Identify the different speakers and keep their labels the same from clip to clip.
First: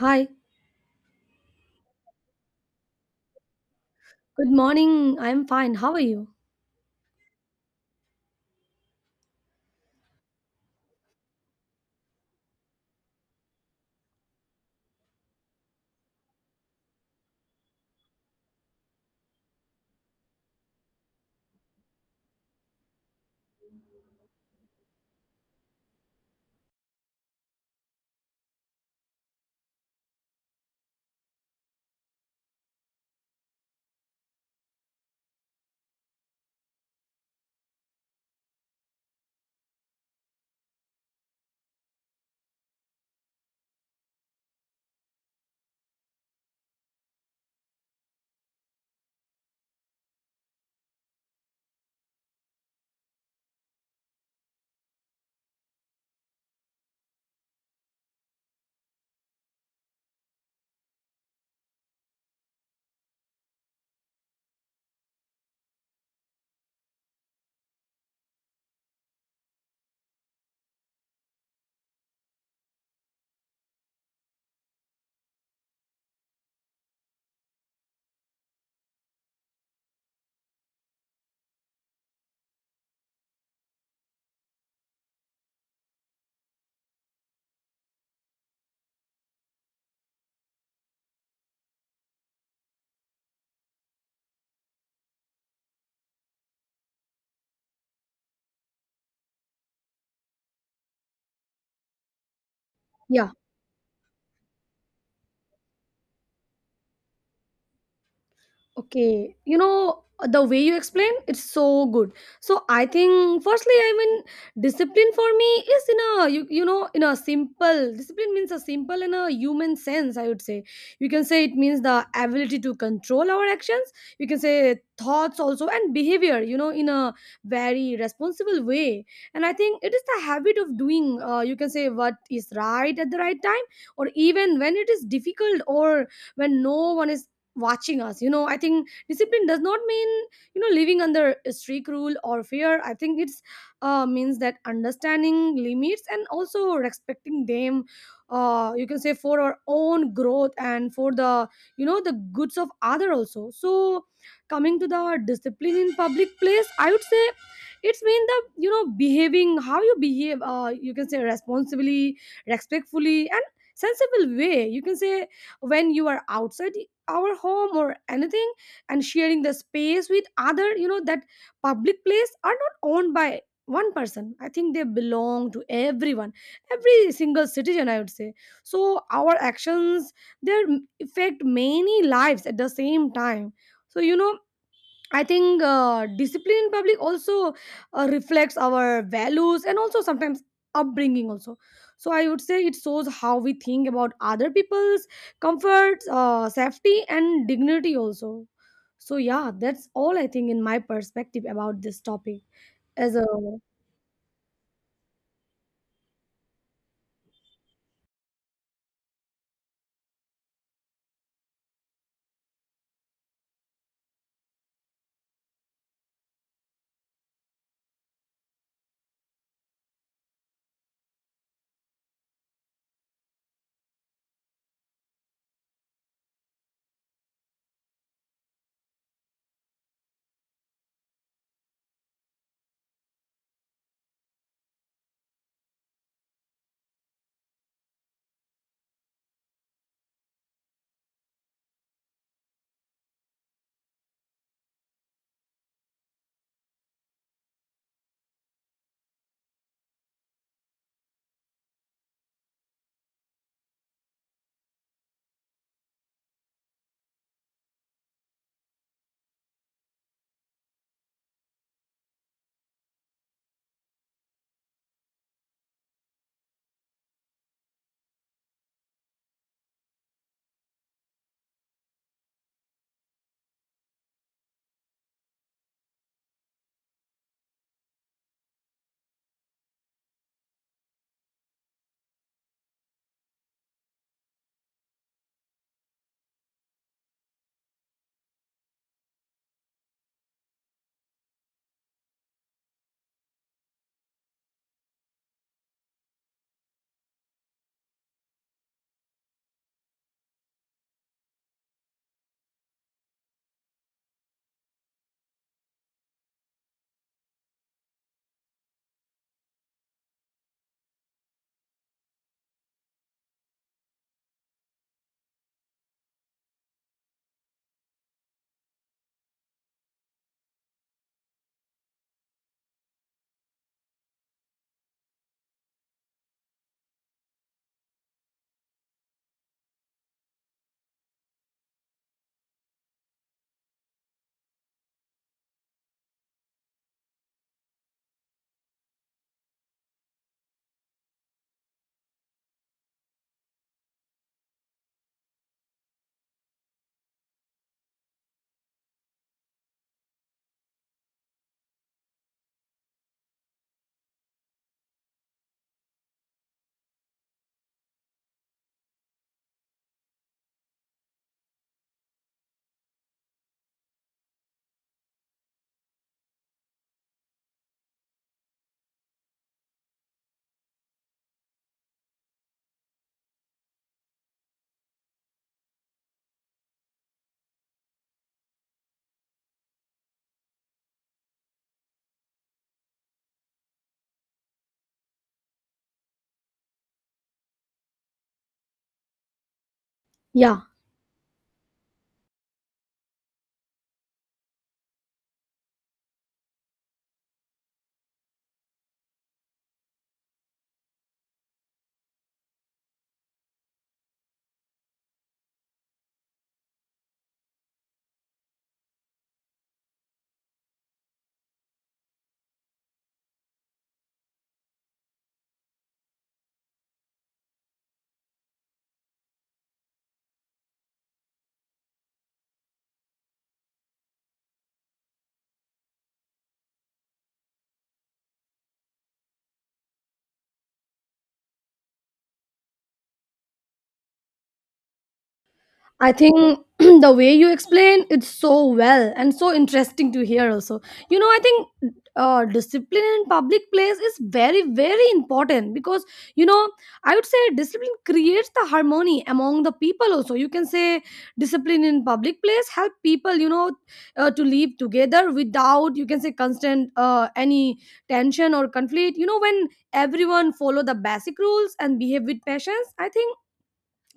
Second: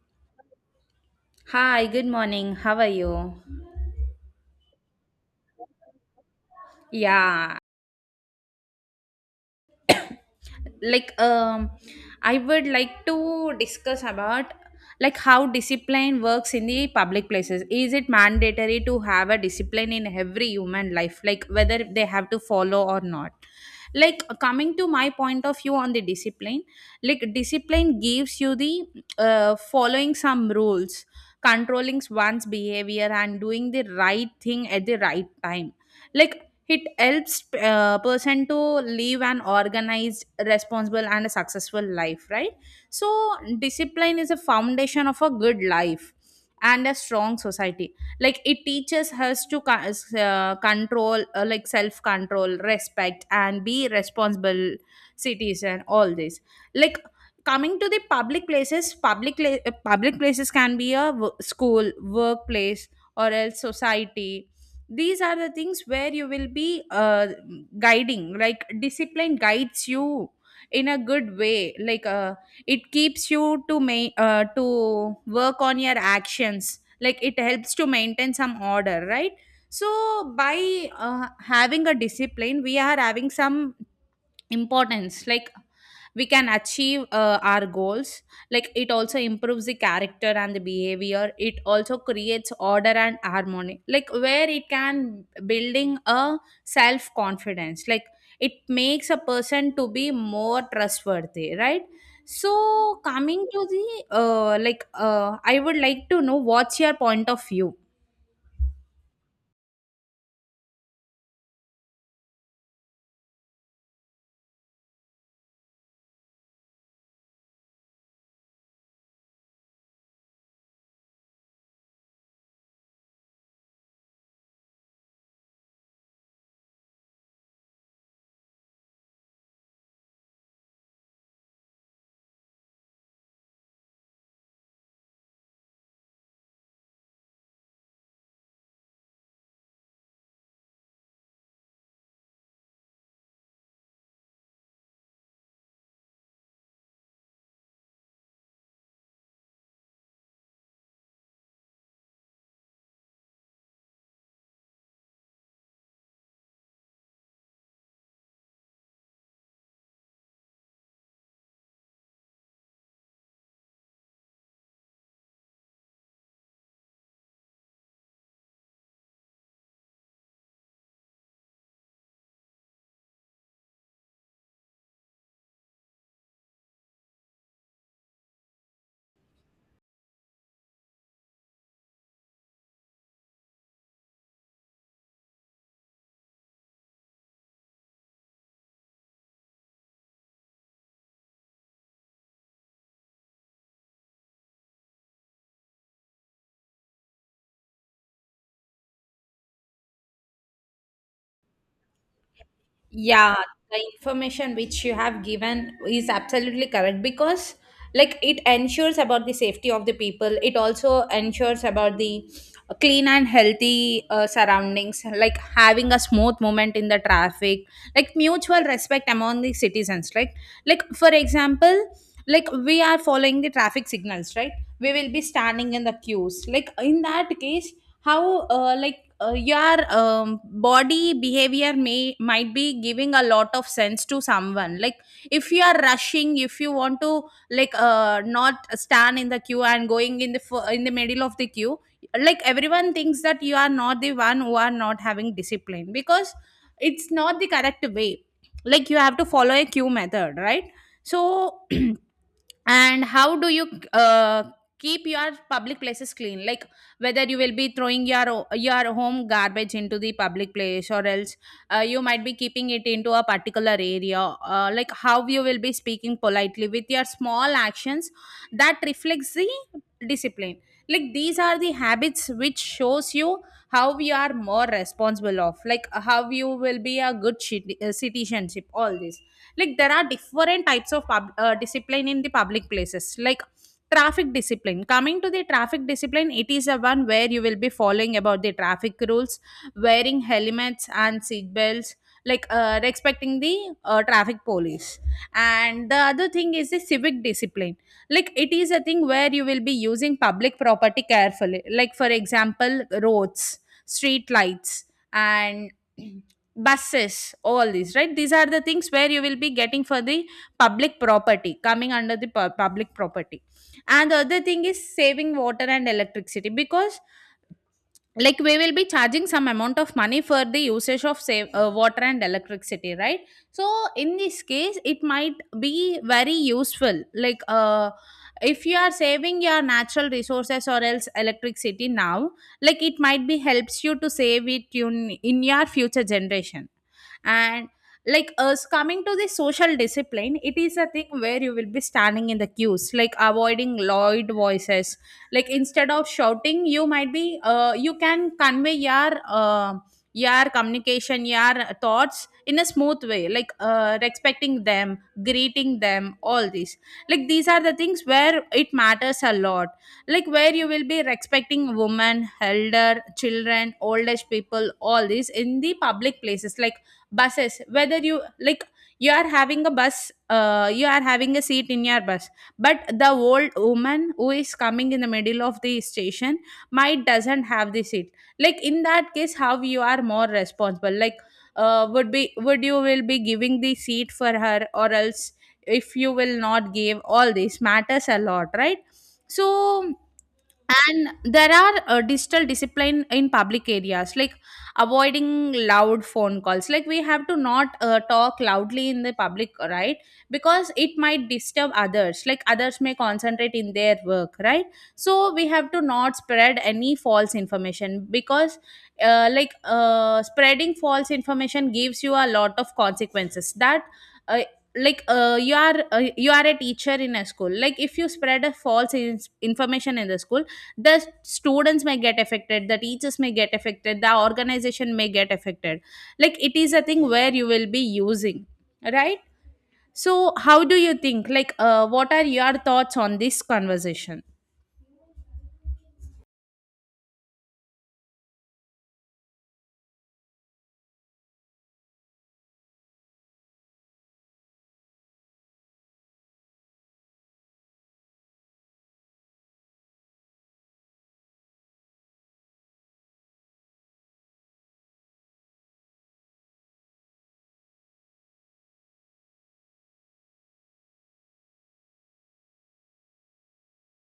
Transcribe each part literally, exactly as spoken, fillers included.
Speaker 1: Hi,
Speaker 2: Hi, good morning. How are you?
Speaker 1: good morning. I'm fine. How are you?
Speaker 2: Yeah, like um I would like to discuss about like how discipline works in the public places. Is it mandatory to have a discipline in every human life, like whether they have to follow or not? Like coming to my point of view on the discipline, like discipline gives you the uh, following some rules, controlling one's behavior and doing the right thing at the right time, like it helps a person to live an organized, responsible and a successful life, right? So discipline is a foundation of a good life and a strong society. Like it teaches us to co- uh, control, uh, like self control, respect and be responsible citizen, all this. Like coming to the public places, public la- uh, public places can be a w- school, workplace or else society. These are the things where you will be uh, guiding, like discipline guides you in a good way. Like uh, it keeps you to ma- uh, to work on your actions. Like it helps to maintain some order, right? So by uh, having a discipline, we are having some importance. Like we can achieve uh, our goals. Like it also improves the character and the behavior. It also creates order and harmony, like where it can building a self confidence. Like it makes a person to be more trustworthy, right? So
Speaker 1: Yeah.
Speaker 2: coming to the uh, like uh, I would like to know what's your point of view.
Speaker 1: Okay, you know, the way you explain it's so good. So I think firstly, I mean, discipline for me is in a you you know in a simple, discipline means a simple, in a human sense, I would say you can say it means the ability to control our actions. You can say thoughts also, and behavior. You know, in a very responsible way. And I think it is the habit of doing Uh, you can say what is right at the right time, or even when it is difficult, or when no one is watching us you know I think discipline does not mean, you know, living under strict rule or fear. I think it's uh, means that understanding limits and also respecting them, uh, you can say, for our own growth and for the, you know, the goods of other also. So coming to the discipline in public place, I would say it's mean the, you know, behaving how you behave, uh, you can say, responsibly, respectfully, and sensible way, you can say, when you are outside our home or anything, and sharing the space with other. You know that public place are not owned by one person. I think they belong to everyone, every single citizen, I would say. So our actions, they affect many lives at the same time. So, you know, I think uh, discipline in public also uh, reflects our values and also sometimes upbringing also. So I would say it shows how we think about other people's comforts, uh, safety, and dignity also. So yeah, that's all I think in my perspective about this topic. As a
Speaker 2: Yeah, the information which you have given is absolutely correct, because like it ensures about the safety of the people. It also ensures about the clean and healthy uh, surroundings, like having a smooth movement in the traffic, like mutual respect among the citizens, right? Like for example, like we are following the traffic signals, right? We will be standing in the queues. Like in that case, how uh, like uh, your um, body behavior may might be giving a lot of sense to someone. Like if you are rushing, if you want to like uh, not stand in the queue and going in the fir- in the middle of the queue, like everyone thinks that you are not the one who are not having discipline, because it's not the correct way. Like you have to follow a queue method, right? So and how do you uh, keep your public places clean? Like whether you will be throwing your o- your home garbage into the public place, or else uh, you might be keeping it into a particular area. Uh, like how you will be speaking politely with your small actions, that reflects the discipline. Like these are the habits which shows you how we are more responsible of, like how you will be a good citi- uh, citizenship, all this. Like there are different types of pub, uh, discipline in the public places, like traffic discipline. Coming to the traffic discipline, it is the one where you will be following about the traffic rules, wearing helmets and seat belts, like uh, respecting the uh, traffic police. And the other thing is the civic discipline. Like it is a thing where you will be using public property carefully, like for example roads, street lights and buses, all these, right? These are the things where you will be getting for the public property, coming under the pu- public property. And the other thing is saving water and electricity, because like we will be charging some amount of money for the usage of save, uh, water and electricity, right? So in this case it might be very useful. Like uh, if you are saving your natural resources or else electricity now, like it might be helps you to save it in in your future generation. And like us coming to the social discipline, it is a thing where you will be standing in the queues, like avoiding loud voices. Like instead of shouting, you might be uh, you can convey your uh, your communication, your thoughts in a smooth way, like uh, respecting them, greeting them, all these. Like these are the things where it matters a lot, like where you will be respecting women, elder, children, old age people, all this in the public places, like buses. Whether you like you are having a bus, uh, you are having a seat in your bus, but the old woman who is coming in the middle of the station might doesn't have the seat. Like in that case, how you are more responsible, like uh, would be would you will be giving the seat for her or else if you will not give, all this matters a lot, right? So
Speaker 1: yeah.
Speaker 2: and there are uh, digital discipline in public areas, like avoiding loud phone calls. Like we have to not uh, talk loudly in the public, right? Because it might disturb others, like others may concentrate in their work, right? So we have to not spread any false information, because uh, like uh, spreading false information gives you a lot of consequences that uh, like uh, you are uh, you are a teacher in a school, like if you spread a false in- information in the school, the students may get affected, the teachers may get affected, the organization may get affected. Like it is a thing where you will be using, right? So how do you think, like uh, what are your thoughts on this conversation?
Speaker 1: I think the way you explain it's so well and so interesting to hear also. You know, I think uh, discipline in public place is very, very important because, you know, I would say discipline creates the harmony among the people also. You can say discipline in public place help people, you know, uh, to live together without, you can say, constant uh, any tension or conflict. You know, when everyone follow the basic rules and behave with patience, I think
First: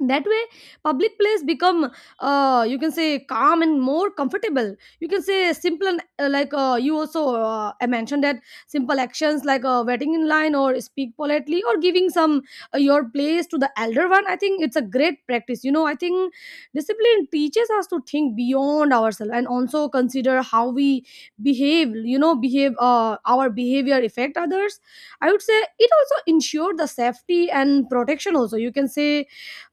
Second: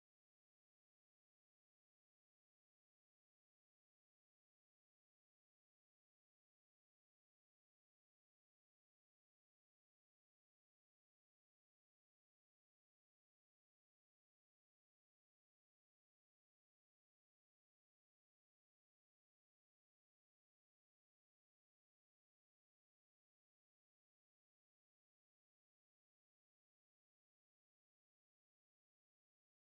Speaker 1: that way public place become, uh, you can say, calm and more comfortable. You can say simple and uh, like uh, you also uh, I mentioned that simple actions like uh, waiting in line or speak politely or giving some uh, your place to the elder one. I think it's a great practice, you know. I think discipline teaches us to think beyond ourselves and also consider how we behave, you know, behave uh, our behavior affect others. I would say it also ensure the safety and protection also. You can say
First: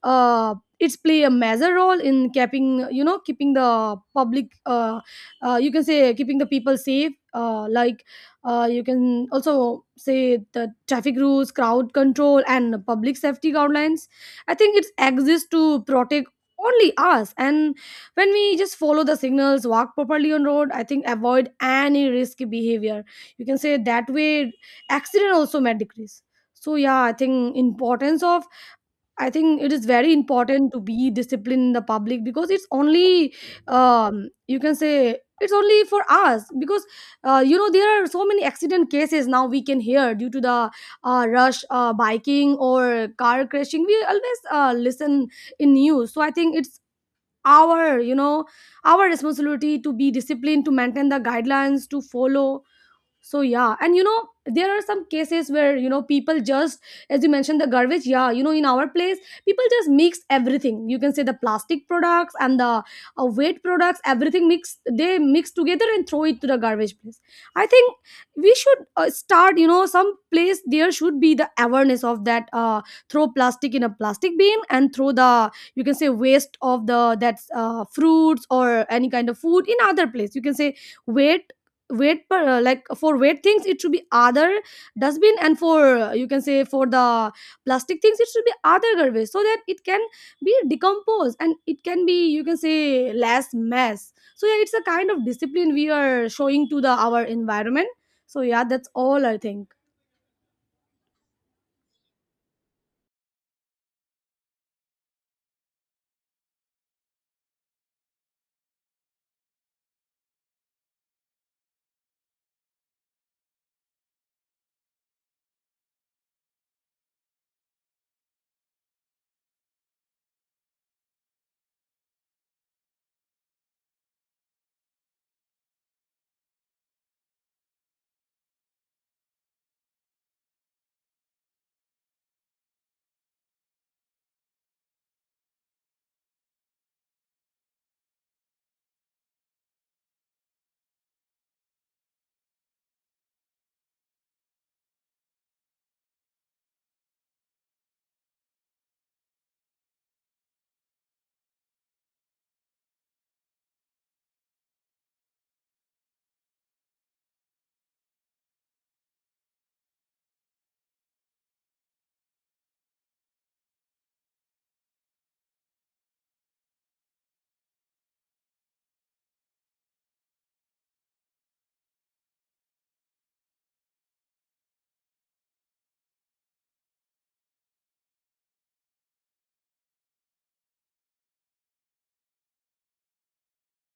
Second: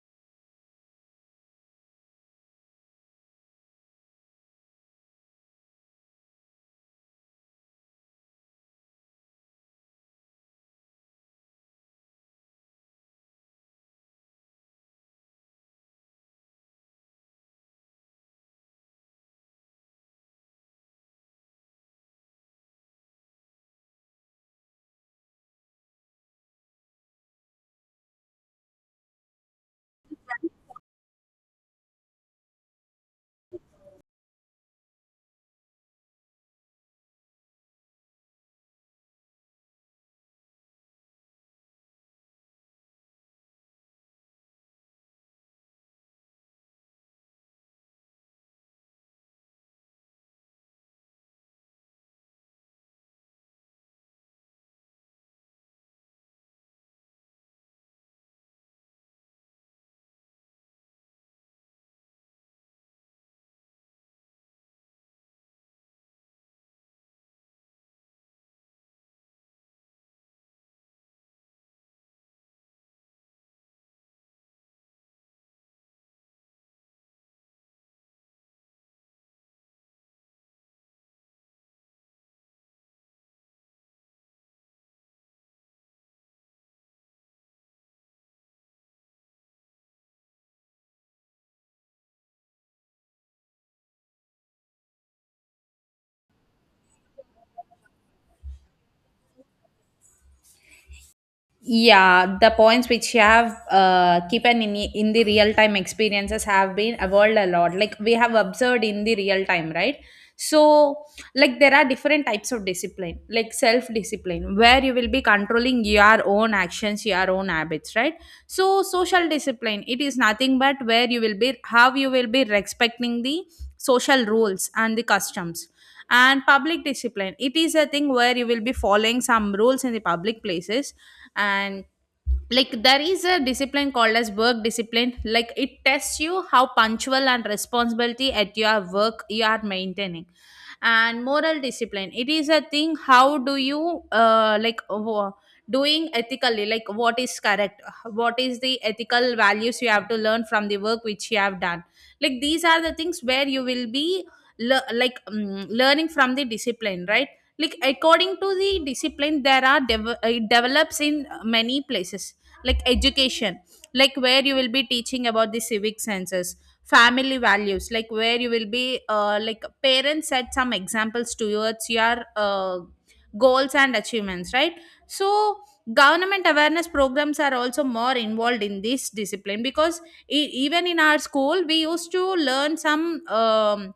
Speaker 1: uh, it's play a major role in keeping, you know, keeping the public uh, uh, you can say keeping the people safe, uh, like uh, you can also say the traffic rules, crowd control, and public safety guidelines. I think it exists to protect only us, and when we just follow the signals, walk properly on road, I think avoid any risky behavior, you can say, that way accident also might decrease. So yeah, I think importance of, I think it is very important to be disciplined in the public because it's only, um, you can say, it's only for us, because uh, you know, there are so many accident cases now we can hear due to the uh, rush, uh, biking or car crashing. We always uh, listen in news, so I think it's our, you know, our responsibility to be disciplined, to maintain the guidelines, to follow. So yeah, and you know, there are some cases where, you know, people just, as you mentioned, the garbage, yeah, you know, in our place, people just mix everything. You can say the plastic products and the uh, weight products, everything mix, they mix together and throw it to the garbage place. I think we should uh, start, you know, some place there should be the awareness of that, uh, throw plastic in a plastic bin, and throw the, you can say, waste of the, that's uh, fruits or any kind of food in other place. You can say weight weight per uh, like, for weight things it should be other dustbin, and for, uh, you can say for the plastic things it should be other garbage, so that it can be decomposed and it can be, you can say, less mess. So yeah, it's a kind of discipline we are showing to the our environment. So yeah, that's all I think.
Speaker 2: Yeah, the points which have uh, kept in in the real time experiences have been evolved a lot, like we have observed in the real time, right? So like there are different types of discipline, like self discipline, where you will be controlling your own actions, your own habits, right? So social discipline, it is nothing but where you will be how you will be respecting the social rules and the customs. And public discipline, it is a thing where you will be following some rules in the public places. And like there is a discipline called as work discipline, like it tests you how punctual and responsibility at your work you are maintaining. And moral discipline, it is a thing how do you uh, like wo- doing ethically, like what is correct, what is the ethical values you have to learn from the work which you have done. Like these are the things where you will be le- like um, learning from the discipline, right? Like according to the discipline there are dev- it develops in many places, like education, like where you will be teaching about the civic senses, family values, like where you will be uh, like parents set some examples towards your uh, goals and achievements, right? So government awareness programs are also more involved in this discipline, because e- even in our school we used to learn some um,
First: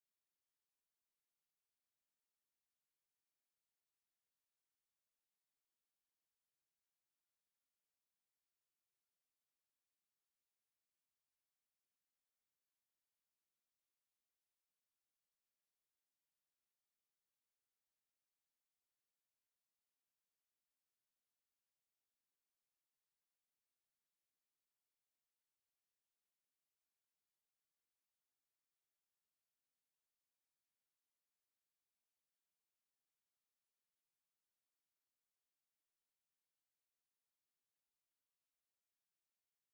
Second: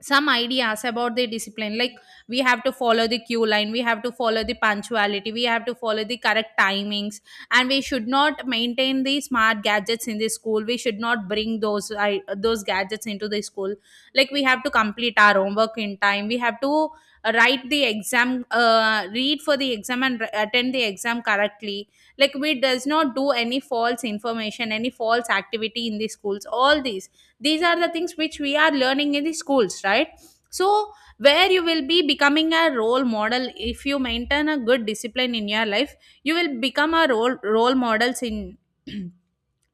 Speaker 2: some ideas about the discipline, like we have to follow the queue line, we have to follow the punctuality, we have to follow the correct timings. And we should not maintain the smart gadgets in the school, we should not bring those I, those gadgets into the school. Like we have to complete our homework in time, we have to write the exam, uh, read for the exam and r- attend the exam correctly. Like we does not do any false information, any false activity in the schools, all these these are the things which we are learning in the schools, right? So where you will be becoming a role model. If you maintain a good discipline in your life, you will become a role role models in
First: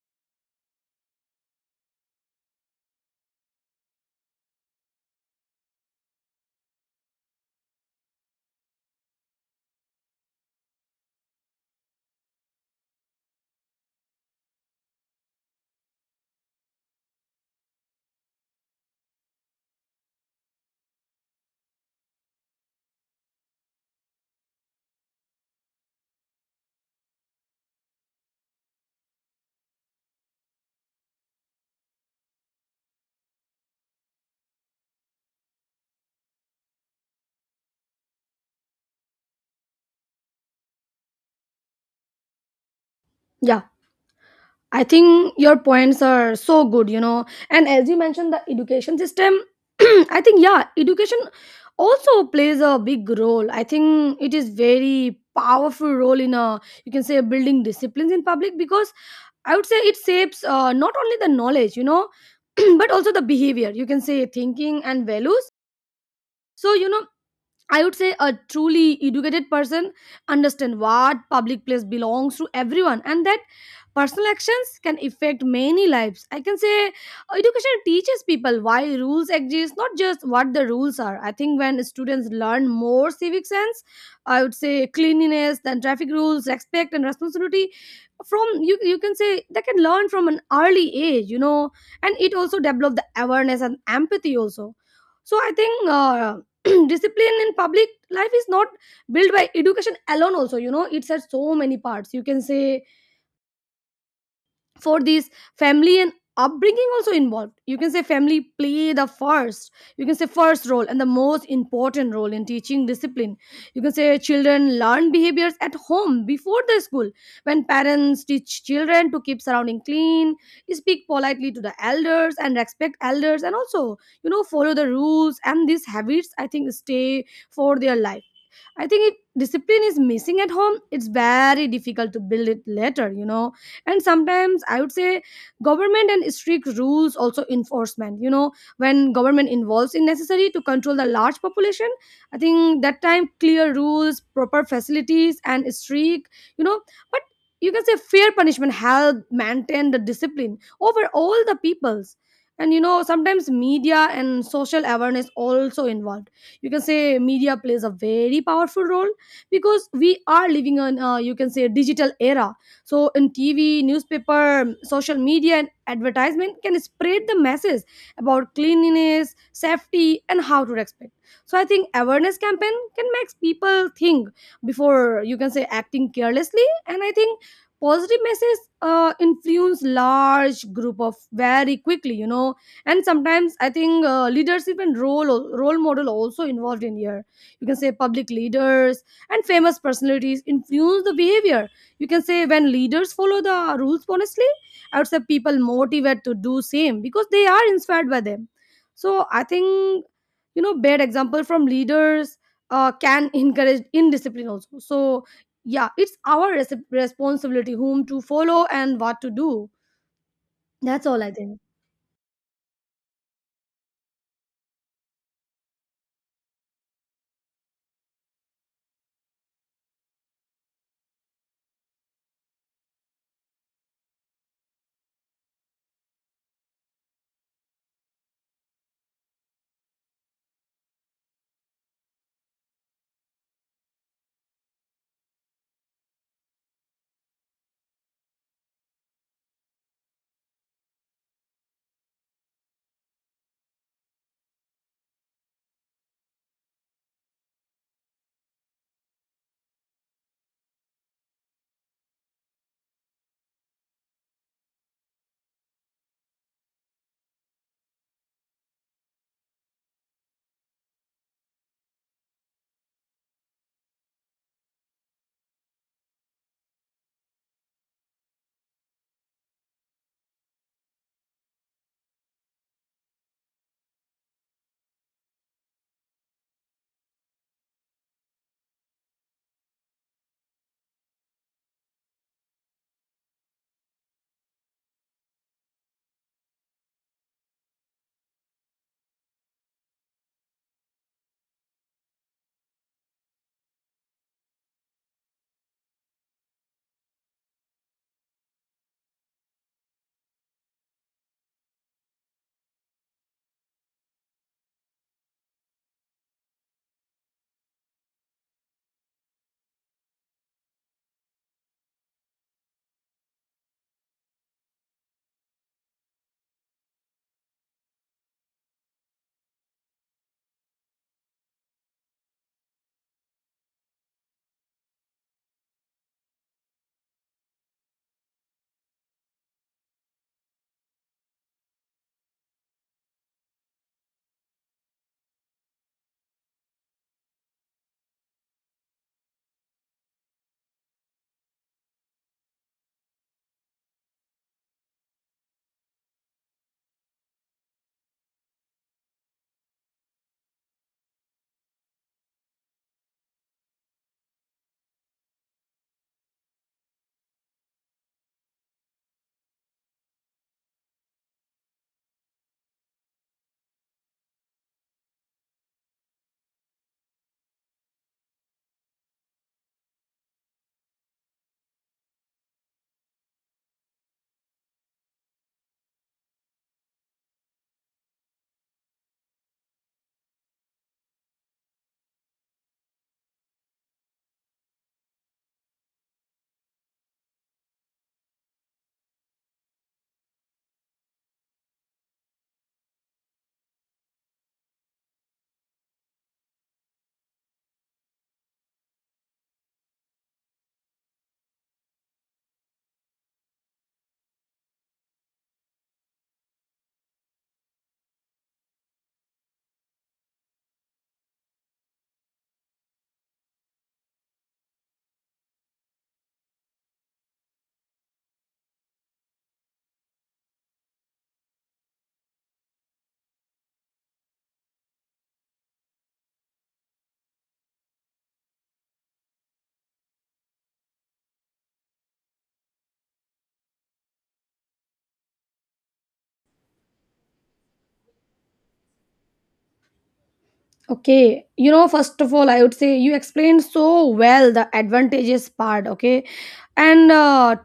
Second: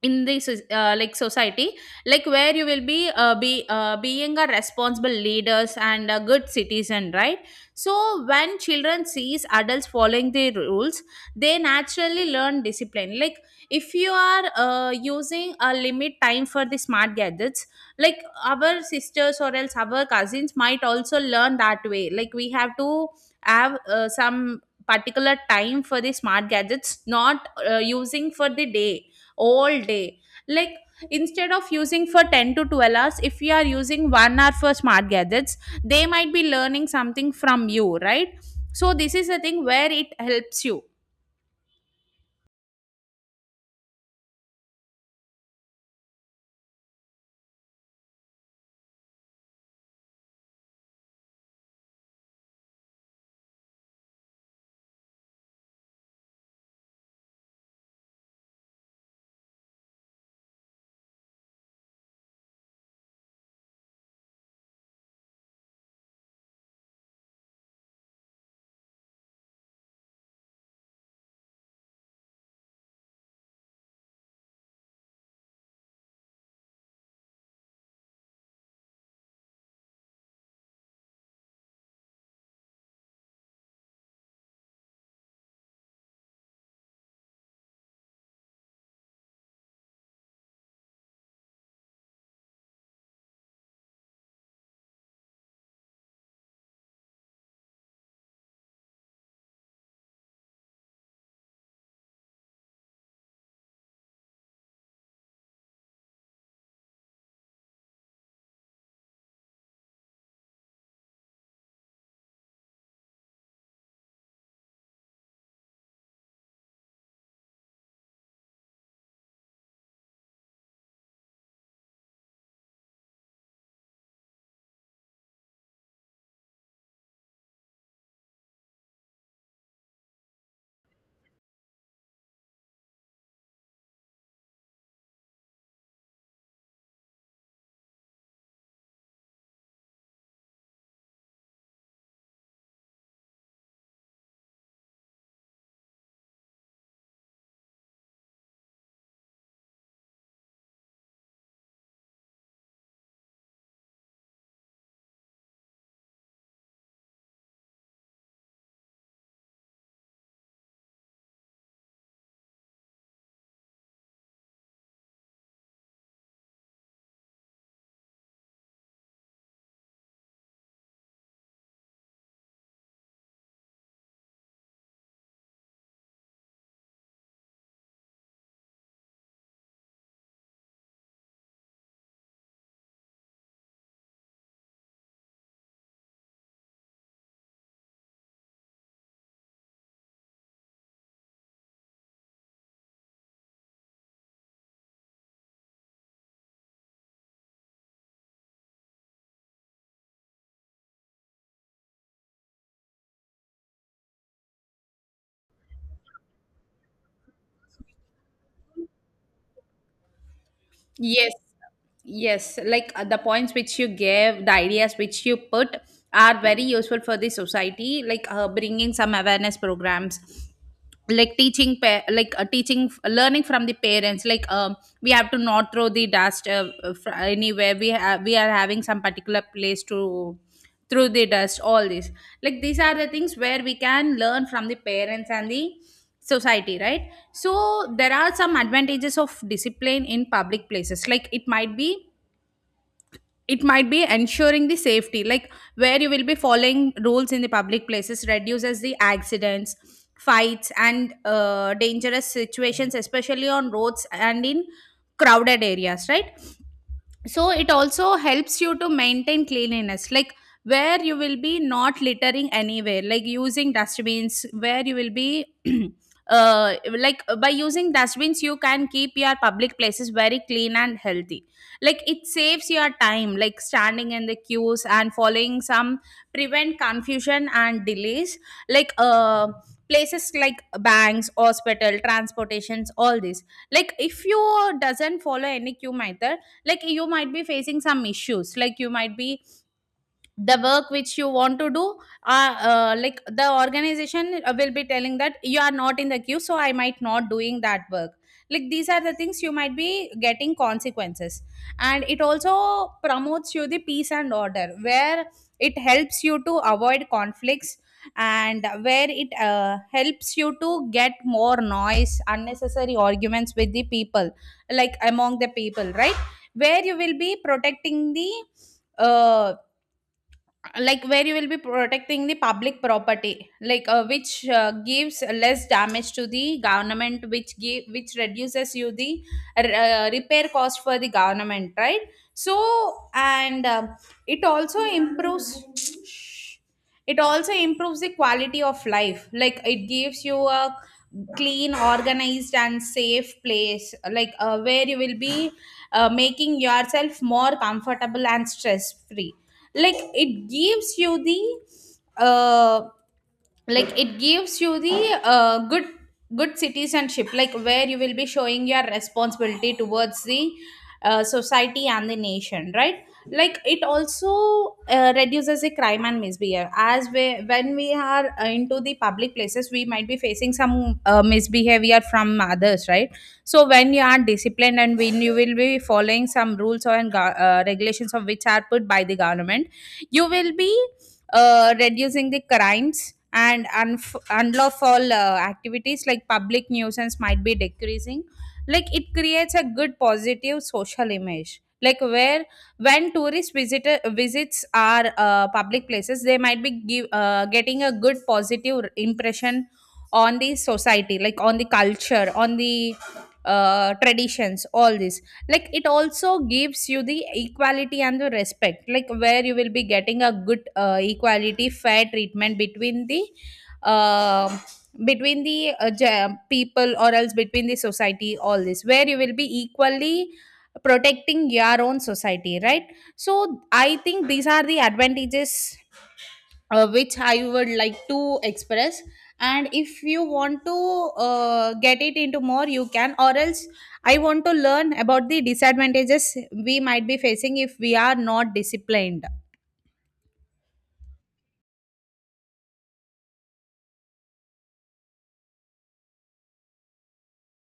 Speaker 2: in this uh, like society, like where you will be uh, be uh, being a responsible leaders and a good citizen, right? So when children sees adults following the rules, they naturally learn discipline. Like if you are uh, using a limit time for the smart gadgets, like our sisters or else our cousins might also learn that way. Like we have to have uh, some particular time for the smart gadgets, not uh, using for the day, all day. Like instead of using for ten to twelve hours, if we are using one hour for smart gadgets, they might be learning something from you, right? So this is the thing where it helps you.
Speaker 1: Yeah, I think your points are so good, you know. And as you mentioned, the education system, I think, yeah, education also plays a big role. I think it is very powerful role in a, you can say, building disciplines in public, because I would say it shapes, uh, not only the knowledge, you know, but also the behavior. You can say thinking and values. So you know, I would say a truly educated person understand what public place belongs to everyone, and that personal actions can affect many lives. I can say education teaches people why rules exist, not just what the rules are. I think when students learn more civic sense, I would say cleanliness, then traffic rules, respect and responsibility from you you can say they can learn from an early age, you know, and it also develop the awareness and empathy also. So I think uh, discipline in public life is not built by education alone also. You know, it's at so many parts, you can say, for this family and upbringing also involved. You can say family play the first, you can say first role and the most important role in teaching discipline. You can say children learn behaviors at home before the school. When parents teach children to keep surrounding clean, speak politely to the elders and respect elders, and also, you know, follow the rules, and these habits, I think, stay for their life. I think if discipline is missing at home, it's very difficult to build it later, you know. And sometimes I would say government and strict rules also enforcement, you know, when government involves in necessary to control the large population, I think that time clear rules, proper facilities, and strict, you know, but, you can say, fair punishment help maintain the discipline over all the peoples. And you know, sometimes media and social awareness also involved. You can say media plays a very powerful role, because we are living in, uh, you can say, digital era. So in TV, newspaper, social media, and advertisement can spread the message about cleanliness, safety, and how to respect. So I think awareness campaign can make people think before, you can say, acting carelessly. And I think positive messages uh, influence large group of very quickly, you know. And sometimes I think uh, leadership and role role model also involved in here. You can say public leaders and famous personalities influence the behavior. You can say when leaders follow the rules honestly, I would say people motivate to do same because they are inspired by them. So I think, you know, bad example from leaders uh, can encourage indiscipline also. So yeah, it's our res- responsibility whom to follow and what to do. That's all I
Speaker 2: Yes,
Speaker 1: think.
Speaker 2: yes. Like uh, the points which you gave, the ideas which you put are very useful for the society, like uh, bringing some awareness programs like teaching pa- like uh, teaching learning from the parents like um we have to not throw the dust uh, fr- anywhere we have we are having some particular place to throw the dust all this. Like these are the things where we can learn from the parents and the society, right? So there are some advantages of discipline in public places. Like it might be it might be ensuring the safety, like where you will be following rules in the public places, reduces the accidents, fights and uh, dangerous situations, especially on roads and in crowded areas, right? So it also helps you to maintain cleanliness, like where you will be not littering anywhere, like using dustbins, where you will be uh like by using dustbins you can keep your public places very clean and healthy. Like it saves your time, like standing in the queues and following some, prevent confusion and delays. Like uh places like banks, hospital, transportations, all this. Like if you doesn't follow any queue method, like you might be facing some issues, like you might be the work which you want to do, uh, uh, like the organization uh, will be telling that you are not in the queue, so I might not doing that work. Like these are the things you might be getting consequences. And it also promotes you the peace and order, where it helps you to avoid conflicts, and where it uh, helps you to get more noise, unnecessary arguments with the people, like among the people, right? where you will be protecting the uh, like where you will be protecting the public property, like uh, which uh, gives less damage to the government, which give which reduces you the uh, repair cost for the government, right? So, and um it also improves it also improves the quality of life. Like it gives you a clean, organized and safe place, like uh, where you will be uh, making yourself more comfortable and stress free. Like it gives you the uh, like it gives you the uh, good good citizenship, like where you will be showing your responsibility towards the uh, society and the nation, right? Like it also uh, reduces the crime and misbehavior, as we when we are uh, into the public places, we might be facing some uh, misbehavior from others, right? So when you are disciplined and when you will be following some rules or uh, regulations of which are put by the government, you will be uh, reducing the crimes and unf- unlawful uh, activities, like public nuisance might be decreasing. Like it creates a good positive social image, like where when tourist, visitor visits our uh, public places, they might be give, uh, getting a good positive impression on the society, like on the culture, on the uh, traditions, all this. Like it also gives you the equality and the respect, like where you will be getting a good uh, equality fair treatment between the uh, between the uh, ge- people, or else between the society, all this, where you will be equally protecting your own society, right? So I think these are the advantages uh, which I would like to express. And if you want to uh, get it into more, you can, or else I want to learn about the disadvantages we might be facing if we are not disciplined.
Speaker 1: Okay, you know, first of all, I would say you explained so well the advantages part, okay? And uh,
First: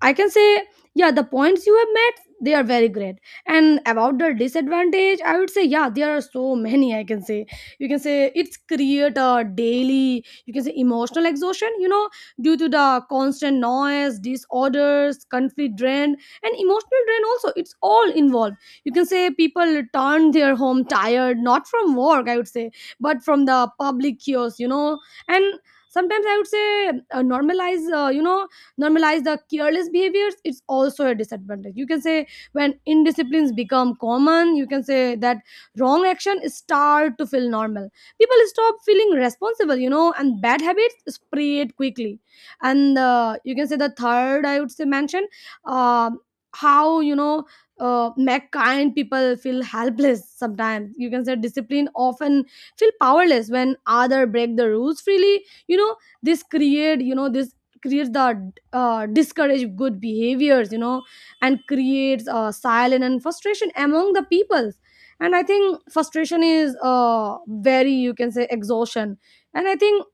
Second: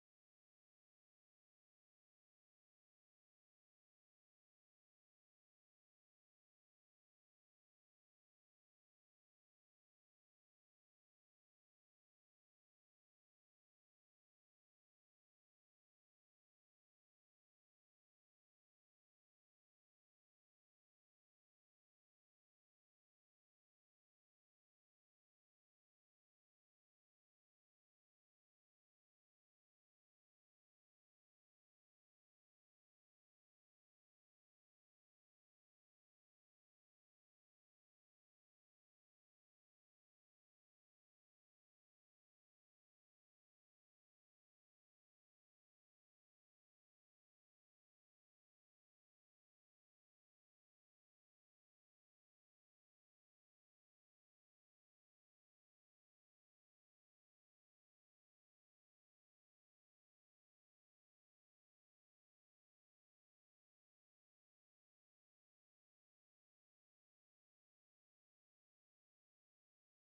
Speaker 1: I can say, yeah, the points you have made, they are very great. And about the disadvantage, I would say, yeah, there are so many, I can say. You can say it's create a daily, you can say emotional exhaustion, you know, due to the constant noise, disorders, conflict drain, and emotional drain also. It's all involved, you can say people return their home tired not from work, I would say, but from the public chaos, you know. And sometimes I would say uh, normalize, uh, you know, normalize the careless behaviors. It's also a disadvantage, you can say. When indisciplines become common, you can say that wrong action start to feel normal. People stop feeling responsible, you know, and bad habits spread quickly. And uh, You can say the third I would say mention, um how, you know, uh, make kind people feel helpless. Sometimes you can say discipline often feel powerless when other break the rules freely, you know. This create you know this creates the, uh, discourage good behaviors, you know, and creates uh, silence and frustration among the peoples. And I think frustration is uh, very, you can say, exhaustion. And I think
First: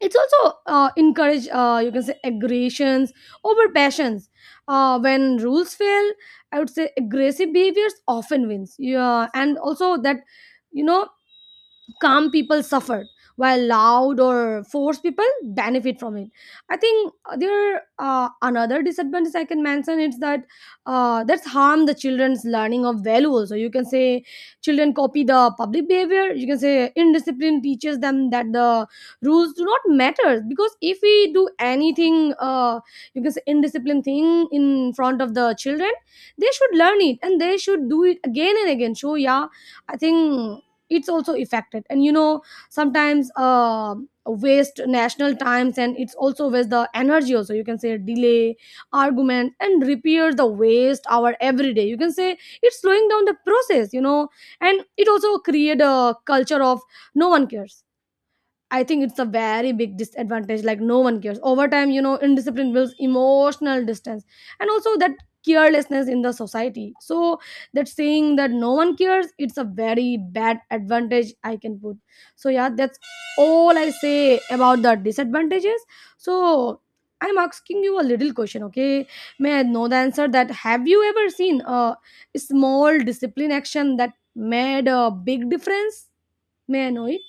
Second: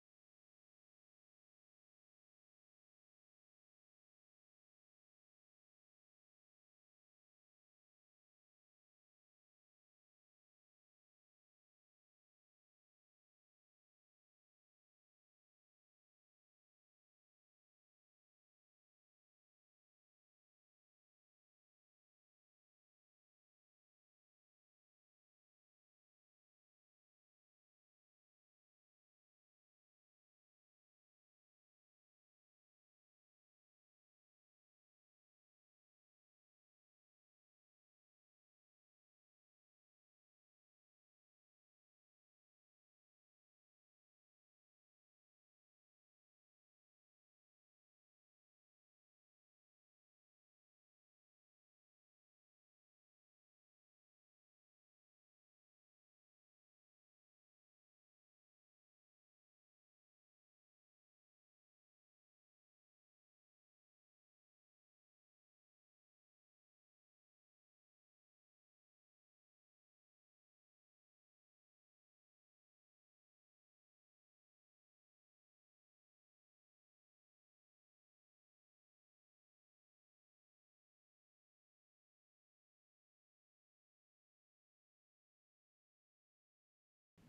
Speaker 1: it's also, uh, encourage, uh, you can say aggressions over passions. Uh, when rules fail, I would say aggressive behaviors often wins, yeah. And also that, you know, calm people suffer while loud or forced people benefit from it. I think there, uh, another disadvantage I can mention is that, uh, that's harm the children's learning of values. So you can say children copy the public behavior. You can say indiscipline teaches them that the rules do not matter, because if we do anything, uh, you can say indiscipline thing in front of the children, they should learn it and they should do it again and again. So yeah, I think it's also affected. And you know, sometimes, uh, waste national times, and it's also waste the energy also, you can say, delay argument and repair the waste our every day. You can say it's slowing down the process, you know. And it also create a culture of no one cares. I think it's a very big disadvantage. Like no one cares. Over time, you know, indiscipline builds emotional distance, and also that carelessness in the society. So that saying that no one cares, it's a very bad advantage I can put. So yeah, that's all I say about the disadvantages. So I'm asking you a little question, okay? May I know the answer? That have you ever seen a small discipline action that made a big difference? May I know it?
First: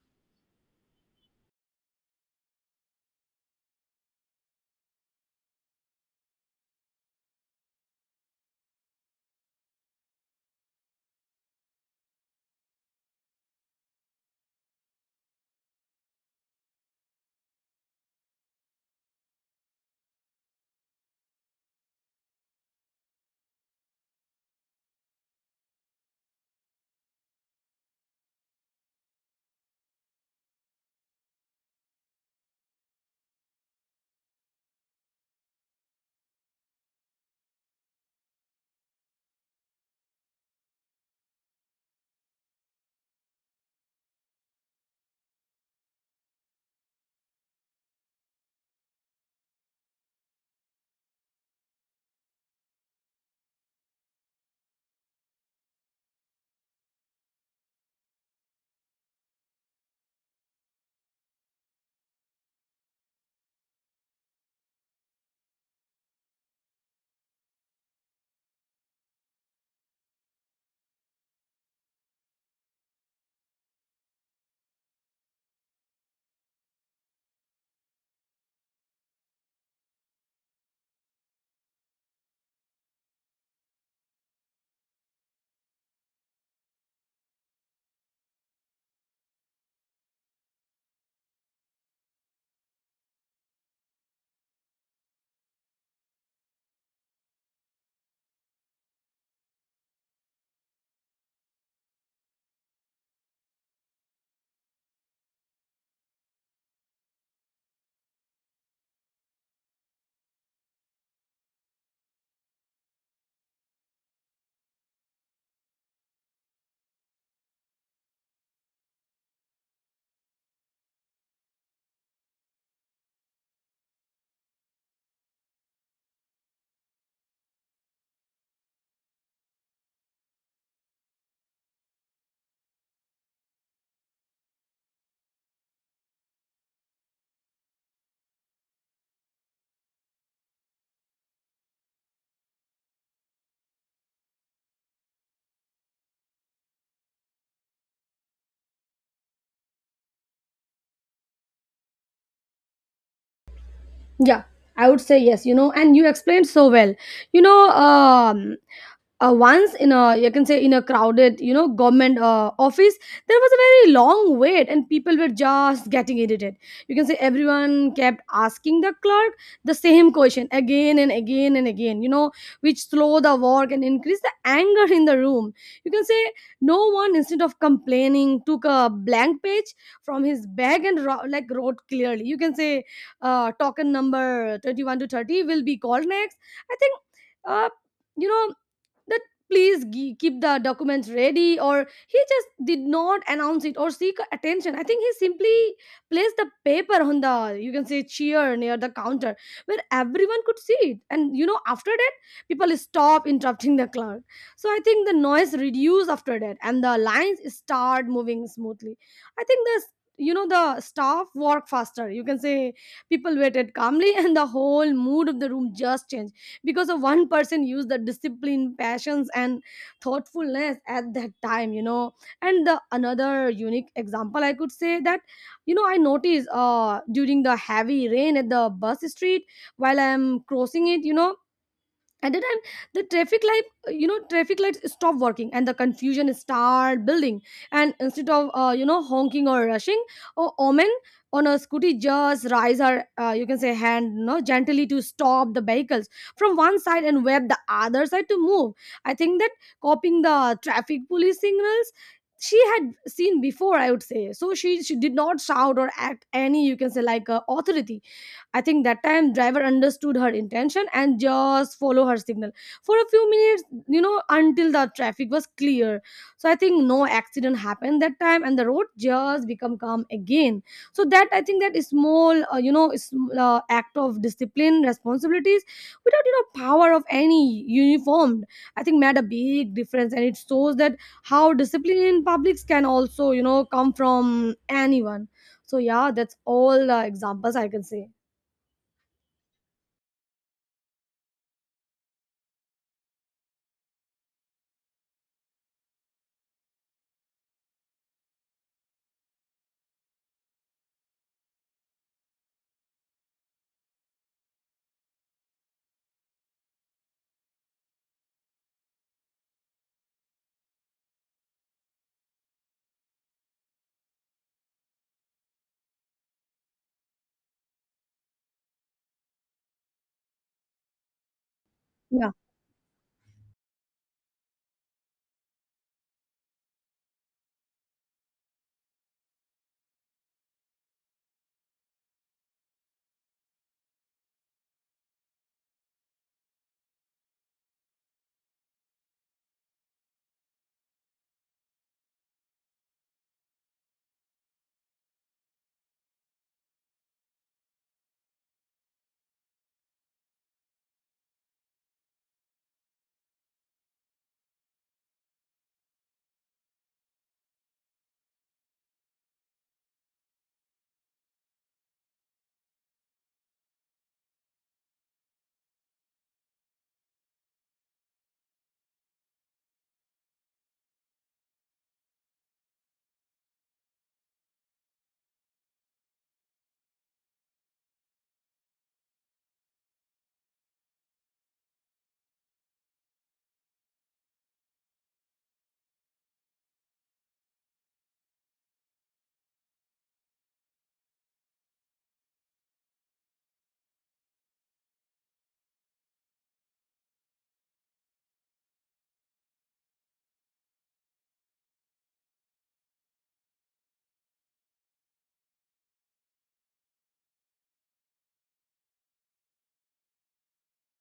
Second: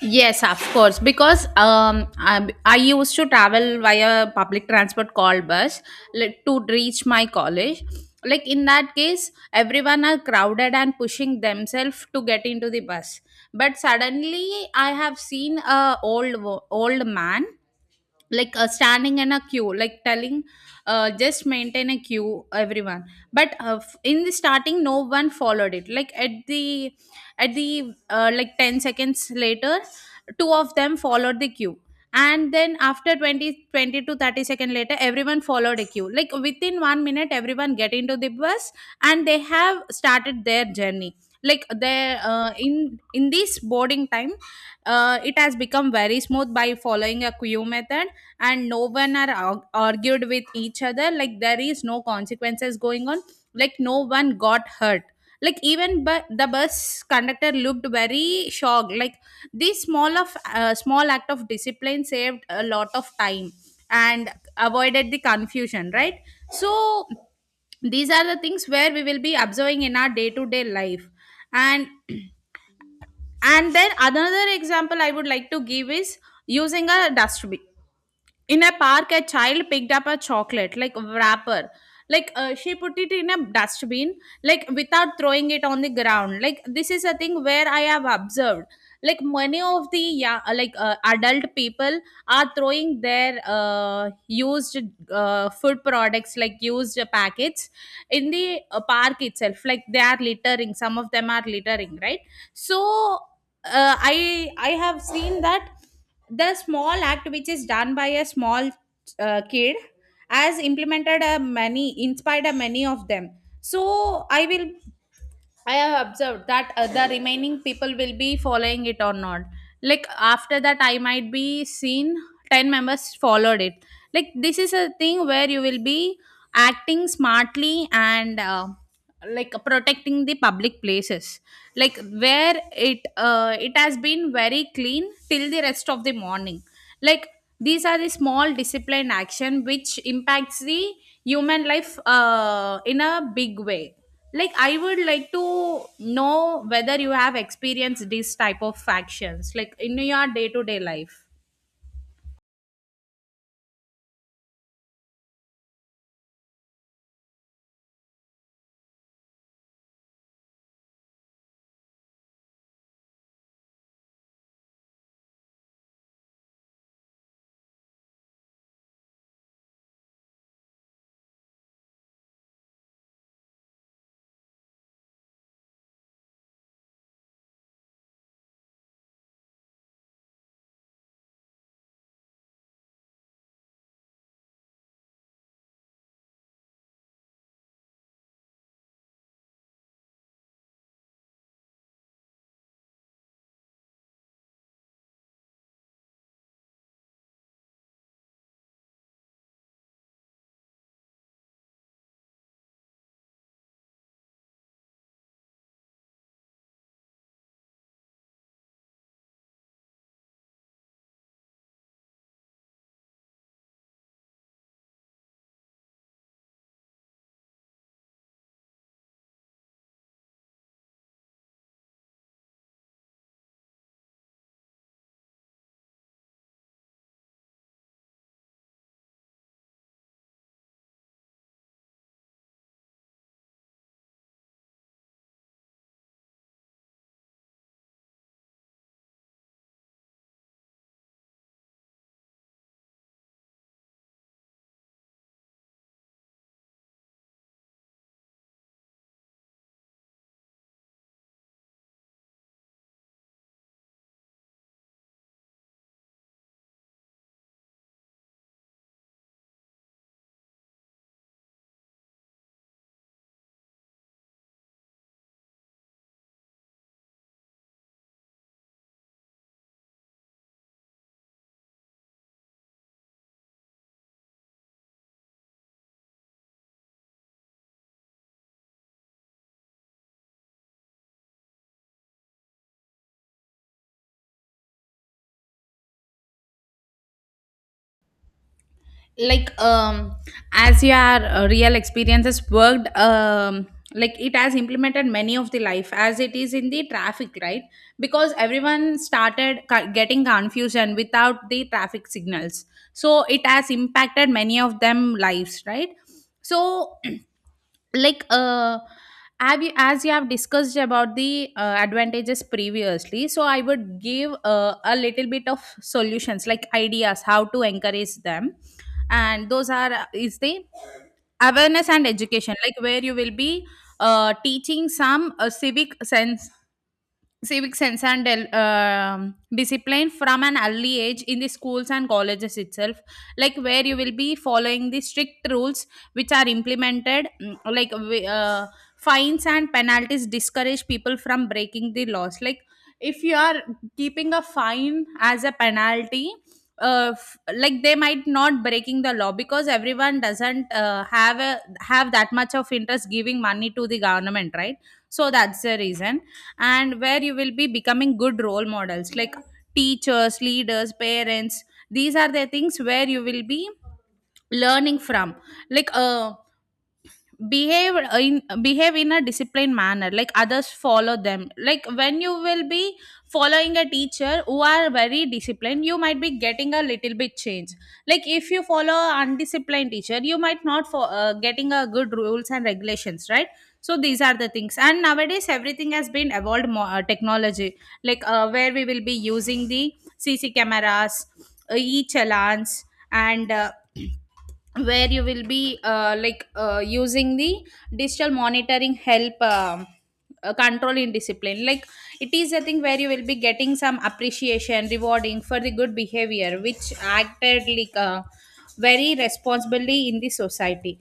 Speaker 2: Yes, of course. Because um, I, I used to travel via public transport called bus, like, to reach my college. Like in that case, everyone are crowded and pushing themselves to get into the bus. But suddenly, I have seen a old wo- old man like uh, standing in a queue, like telling, uh, just maintain a queue, everyone. But uh, f- in the starting no one followed it, like at the at the uh, like ten seconds later, two of them followed the queue. And then after twenty, twenty 20 to thirty second later, everyone followed a queue, like within one minute everyone get into the bus and they have started their journey. Like they uh, in in this boarding time, uh, it has become very smooth by following a queue method, and no one are arg- argued with each other, like there is no consequences going on, like no one got hurt. Like even but the bus conductor looked very shocked, like this small of uh, small act of discipline saved a lot of time and avoided the confusion, right? So these are the things where we will be observing in our day to day life. And and then another example I would like to give is using a dustbin. In a park, a child picked up a chocolate like wrapper. Like uh, she put it in a dustbin, like without throwing it on the ground. Like this is a thing where I have observed. Like many of the, yeah, like uh, adult people are throwing their uh, used uh, food products, like used packets, in the uh, park itself. Like they are littering. Some of them are littering, right? So uh, i i have seen that the small act which is done by a small uh, kid has implemented a many inspired a many of them. so i will I have observed that uh, the remaining people will be following it or not. Like after that, I might be seen ten members followed it. Like this is a thing where you will be acting smartly and uh, like protecting the public places, like where it uh, it has been very clean till the rest of the morning. Like these are the small discipline action which impacts the human life uh, in a big way. Like I would like to know whether you have experienced these type of actions like in your day to day life.
Speaker 1: Yeah, I would say yes, you know, and you explained so well. You know, um, uh, once in a, you can say, in a crowded, you know, government uh, office, there was a very long wait and people were just getting irritated. You can say everyone kept asking the clerk the same question again and again and again, you know, which slow the work and increase the anger in the room. You can say no one, instead of complaining, took a blank page from his bag and ro- like wrote clearly, you can say, uh, token number twenty-one to thirty will be called next. I think, uh, you know, that please gi- keep the documents ready. Or he just did not announce it or seek attention. I think he simply placed the paper on the, you can say, chair near the counter where everyone could see it. And you know, after that people stop interrupting the clerk. So I think the noise reduce after that and the lines start moving smoothly. I think this, you know, the staff work faster, you can say. People waited calmly, and the whole mood of the room just changed because of one person used the discipline, passions, and thoughtfulness at that time. You know, and the another unique example I could say that, you know, I noticed uh, during the heavy rain at the bus street while I'm crossing it. You know, at the time the traffic light, you know, traffic lights stop working and the confusion start building. And instead of, uh, you know, honking or rushing or omen on a scooty, just raise her, uh, you can say, hand, you know, gently to stop the vehicles from one side and web the other side to move. I think that copying the traffic police signals she had seen before, I would say. So she, she did not shout or act any, you can say, like uh, authority. I think that time driver understood her intention and just follow her signal for a few minutes, you know, until the traffic was clear. So I think no accident happened that time and the road just become calm again. So that I think that is small, uh, you know, is, uh, act of discipline, responsibilities without, you know, power of any uniformed, I think made a big difference. And it shows that how discipline in publics can also, you know, come from anyone. So yeah, that's all uh, examples I can say.
Speaker 2: Like um as your uh, real experiences worked, um like it has implemented many of the life, as it is in the traffic, right? Because everyone started ca- getting confusion without the traffic signals, so it has impacted many of them lives, right? So like uh have you, as you have discussed about the uh, advantages previously, so I would give uh, a little bit of solutions, like ideas how to encourage them. And those are uh, is the awareness and
Speaker 1: Yeah,
Speaker 2: education, like where you will be uh, teaching some uh, civic sense civic sense and uh, um, discipline from an early age in the schools and colleges itself, like where you will be following the strict rules which are implemented, mm, like wi- uh, fines and penalties discourage people from breaking the laws. Like if you are keeping a fine as a penalty, uh, f- like they might not breaking the law, because everyone doesn't uh, have a, have that much of interest giving money to the government, right? So that's the reason. And where you will be becoming good role models, like teachers, leaders, parents, these are the things where you will be learning from. Like uh behave in behave in a disciplined manner, like others follow them. Like when you will be following a teacher who are very disciplined, you might be getting a little bit change. Like if you follow undisciplined teacher, you might not for uh, getting a good rules and regulations, right? So these are the things. And nowadays everything has been evolved more uh, technology, like uh, where we will be using the CC cameras, uh, e-challans, and uh, where you will be uh, like uh, using the digital monitoring, help um, uh, control in discipline. Like it is a thing where you will be getting some appreciation, rewarding for the good behavior which acted like uh, very responsibly in the society.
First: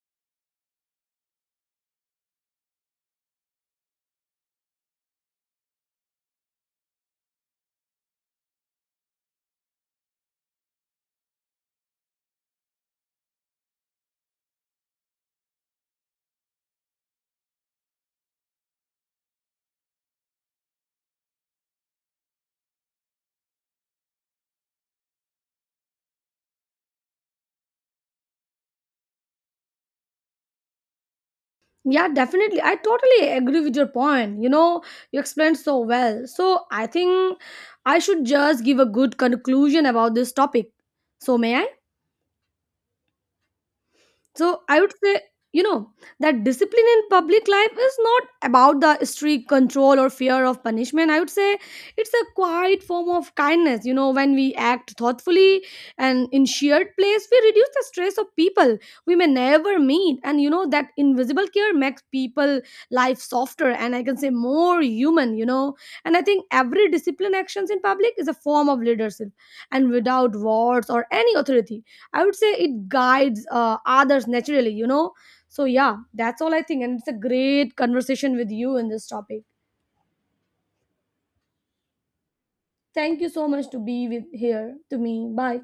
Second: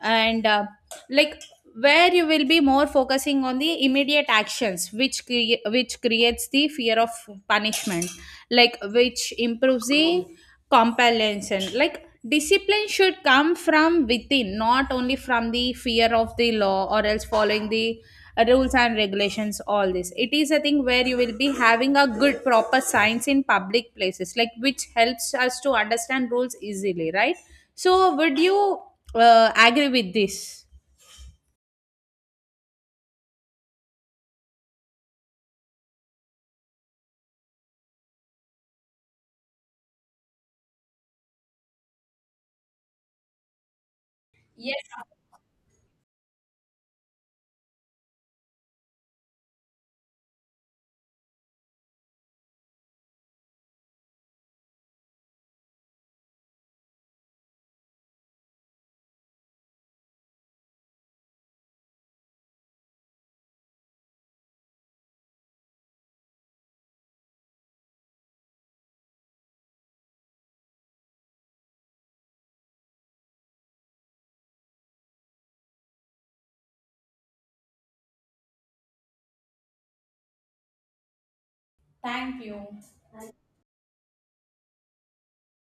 Speaker 2: And uh, like where you will be more focusing on the immediate actions which crea- which creates the fear of punishment, like which improves the compellence, and like discipline should come from within, not only from the fear of the law or else following the uh, rules and regulations, all this. It is a thing where you will be having a good proper science in public places, like which helps us to understand rules easily, right? So would you uh, agree with this?
Speaker 1: yeah, definitely. I totally agree with your point. You know, you explained so well. So I think I should just give a good conclusion about this topic. So may I? So I would
Speaker 2: Yes,
Speaker 1: say, you know, that discipline in public life is not about the strict control or fear of punishment. I would say it's a quiet form of kindness. You know, when we act thoughtfully and in shared place, we reduce the stress of people we may never meet. And you know, that invisible care makes people life softer and I can say more human, you know. And I think every discipline actions in public is a form of leadership, and without words or any authority, I would say it guides uh, others naturally, you know. So yeah, that's all I think, and it's a great conversation with you in this topic.
Speaker 2: thank you.
Speaker 1: Thank you so much to be with here to me. Bye.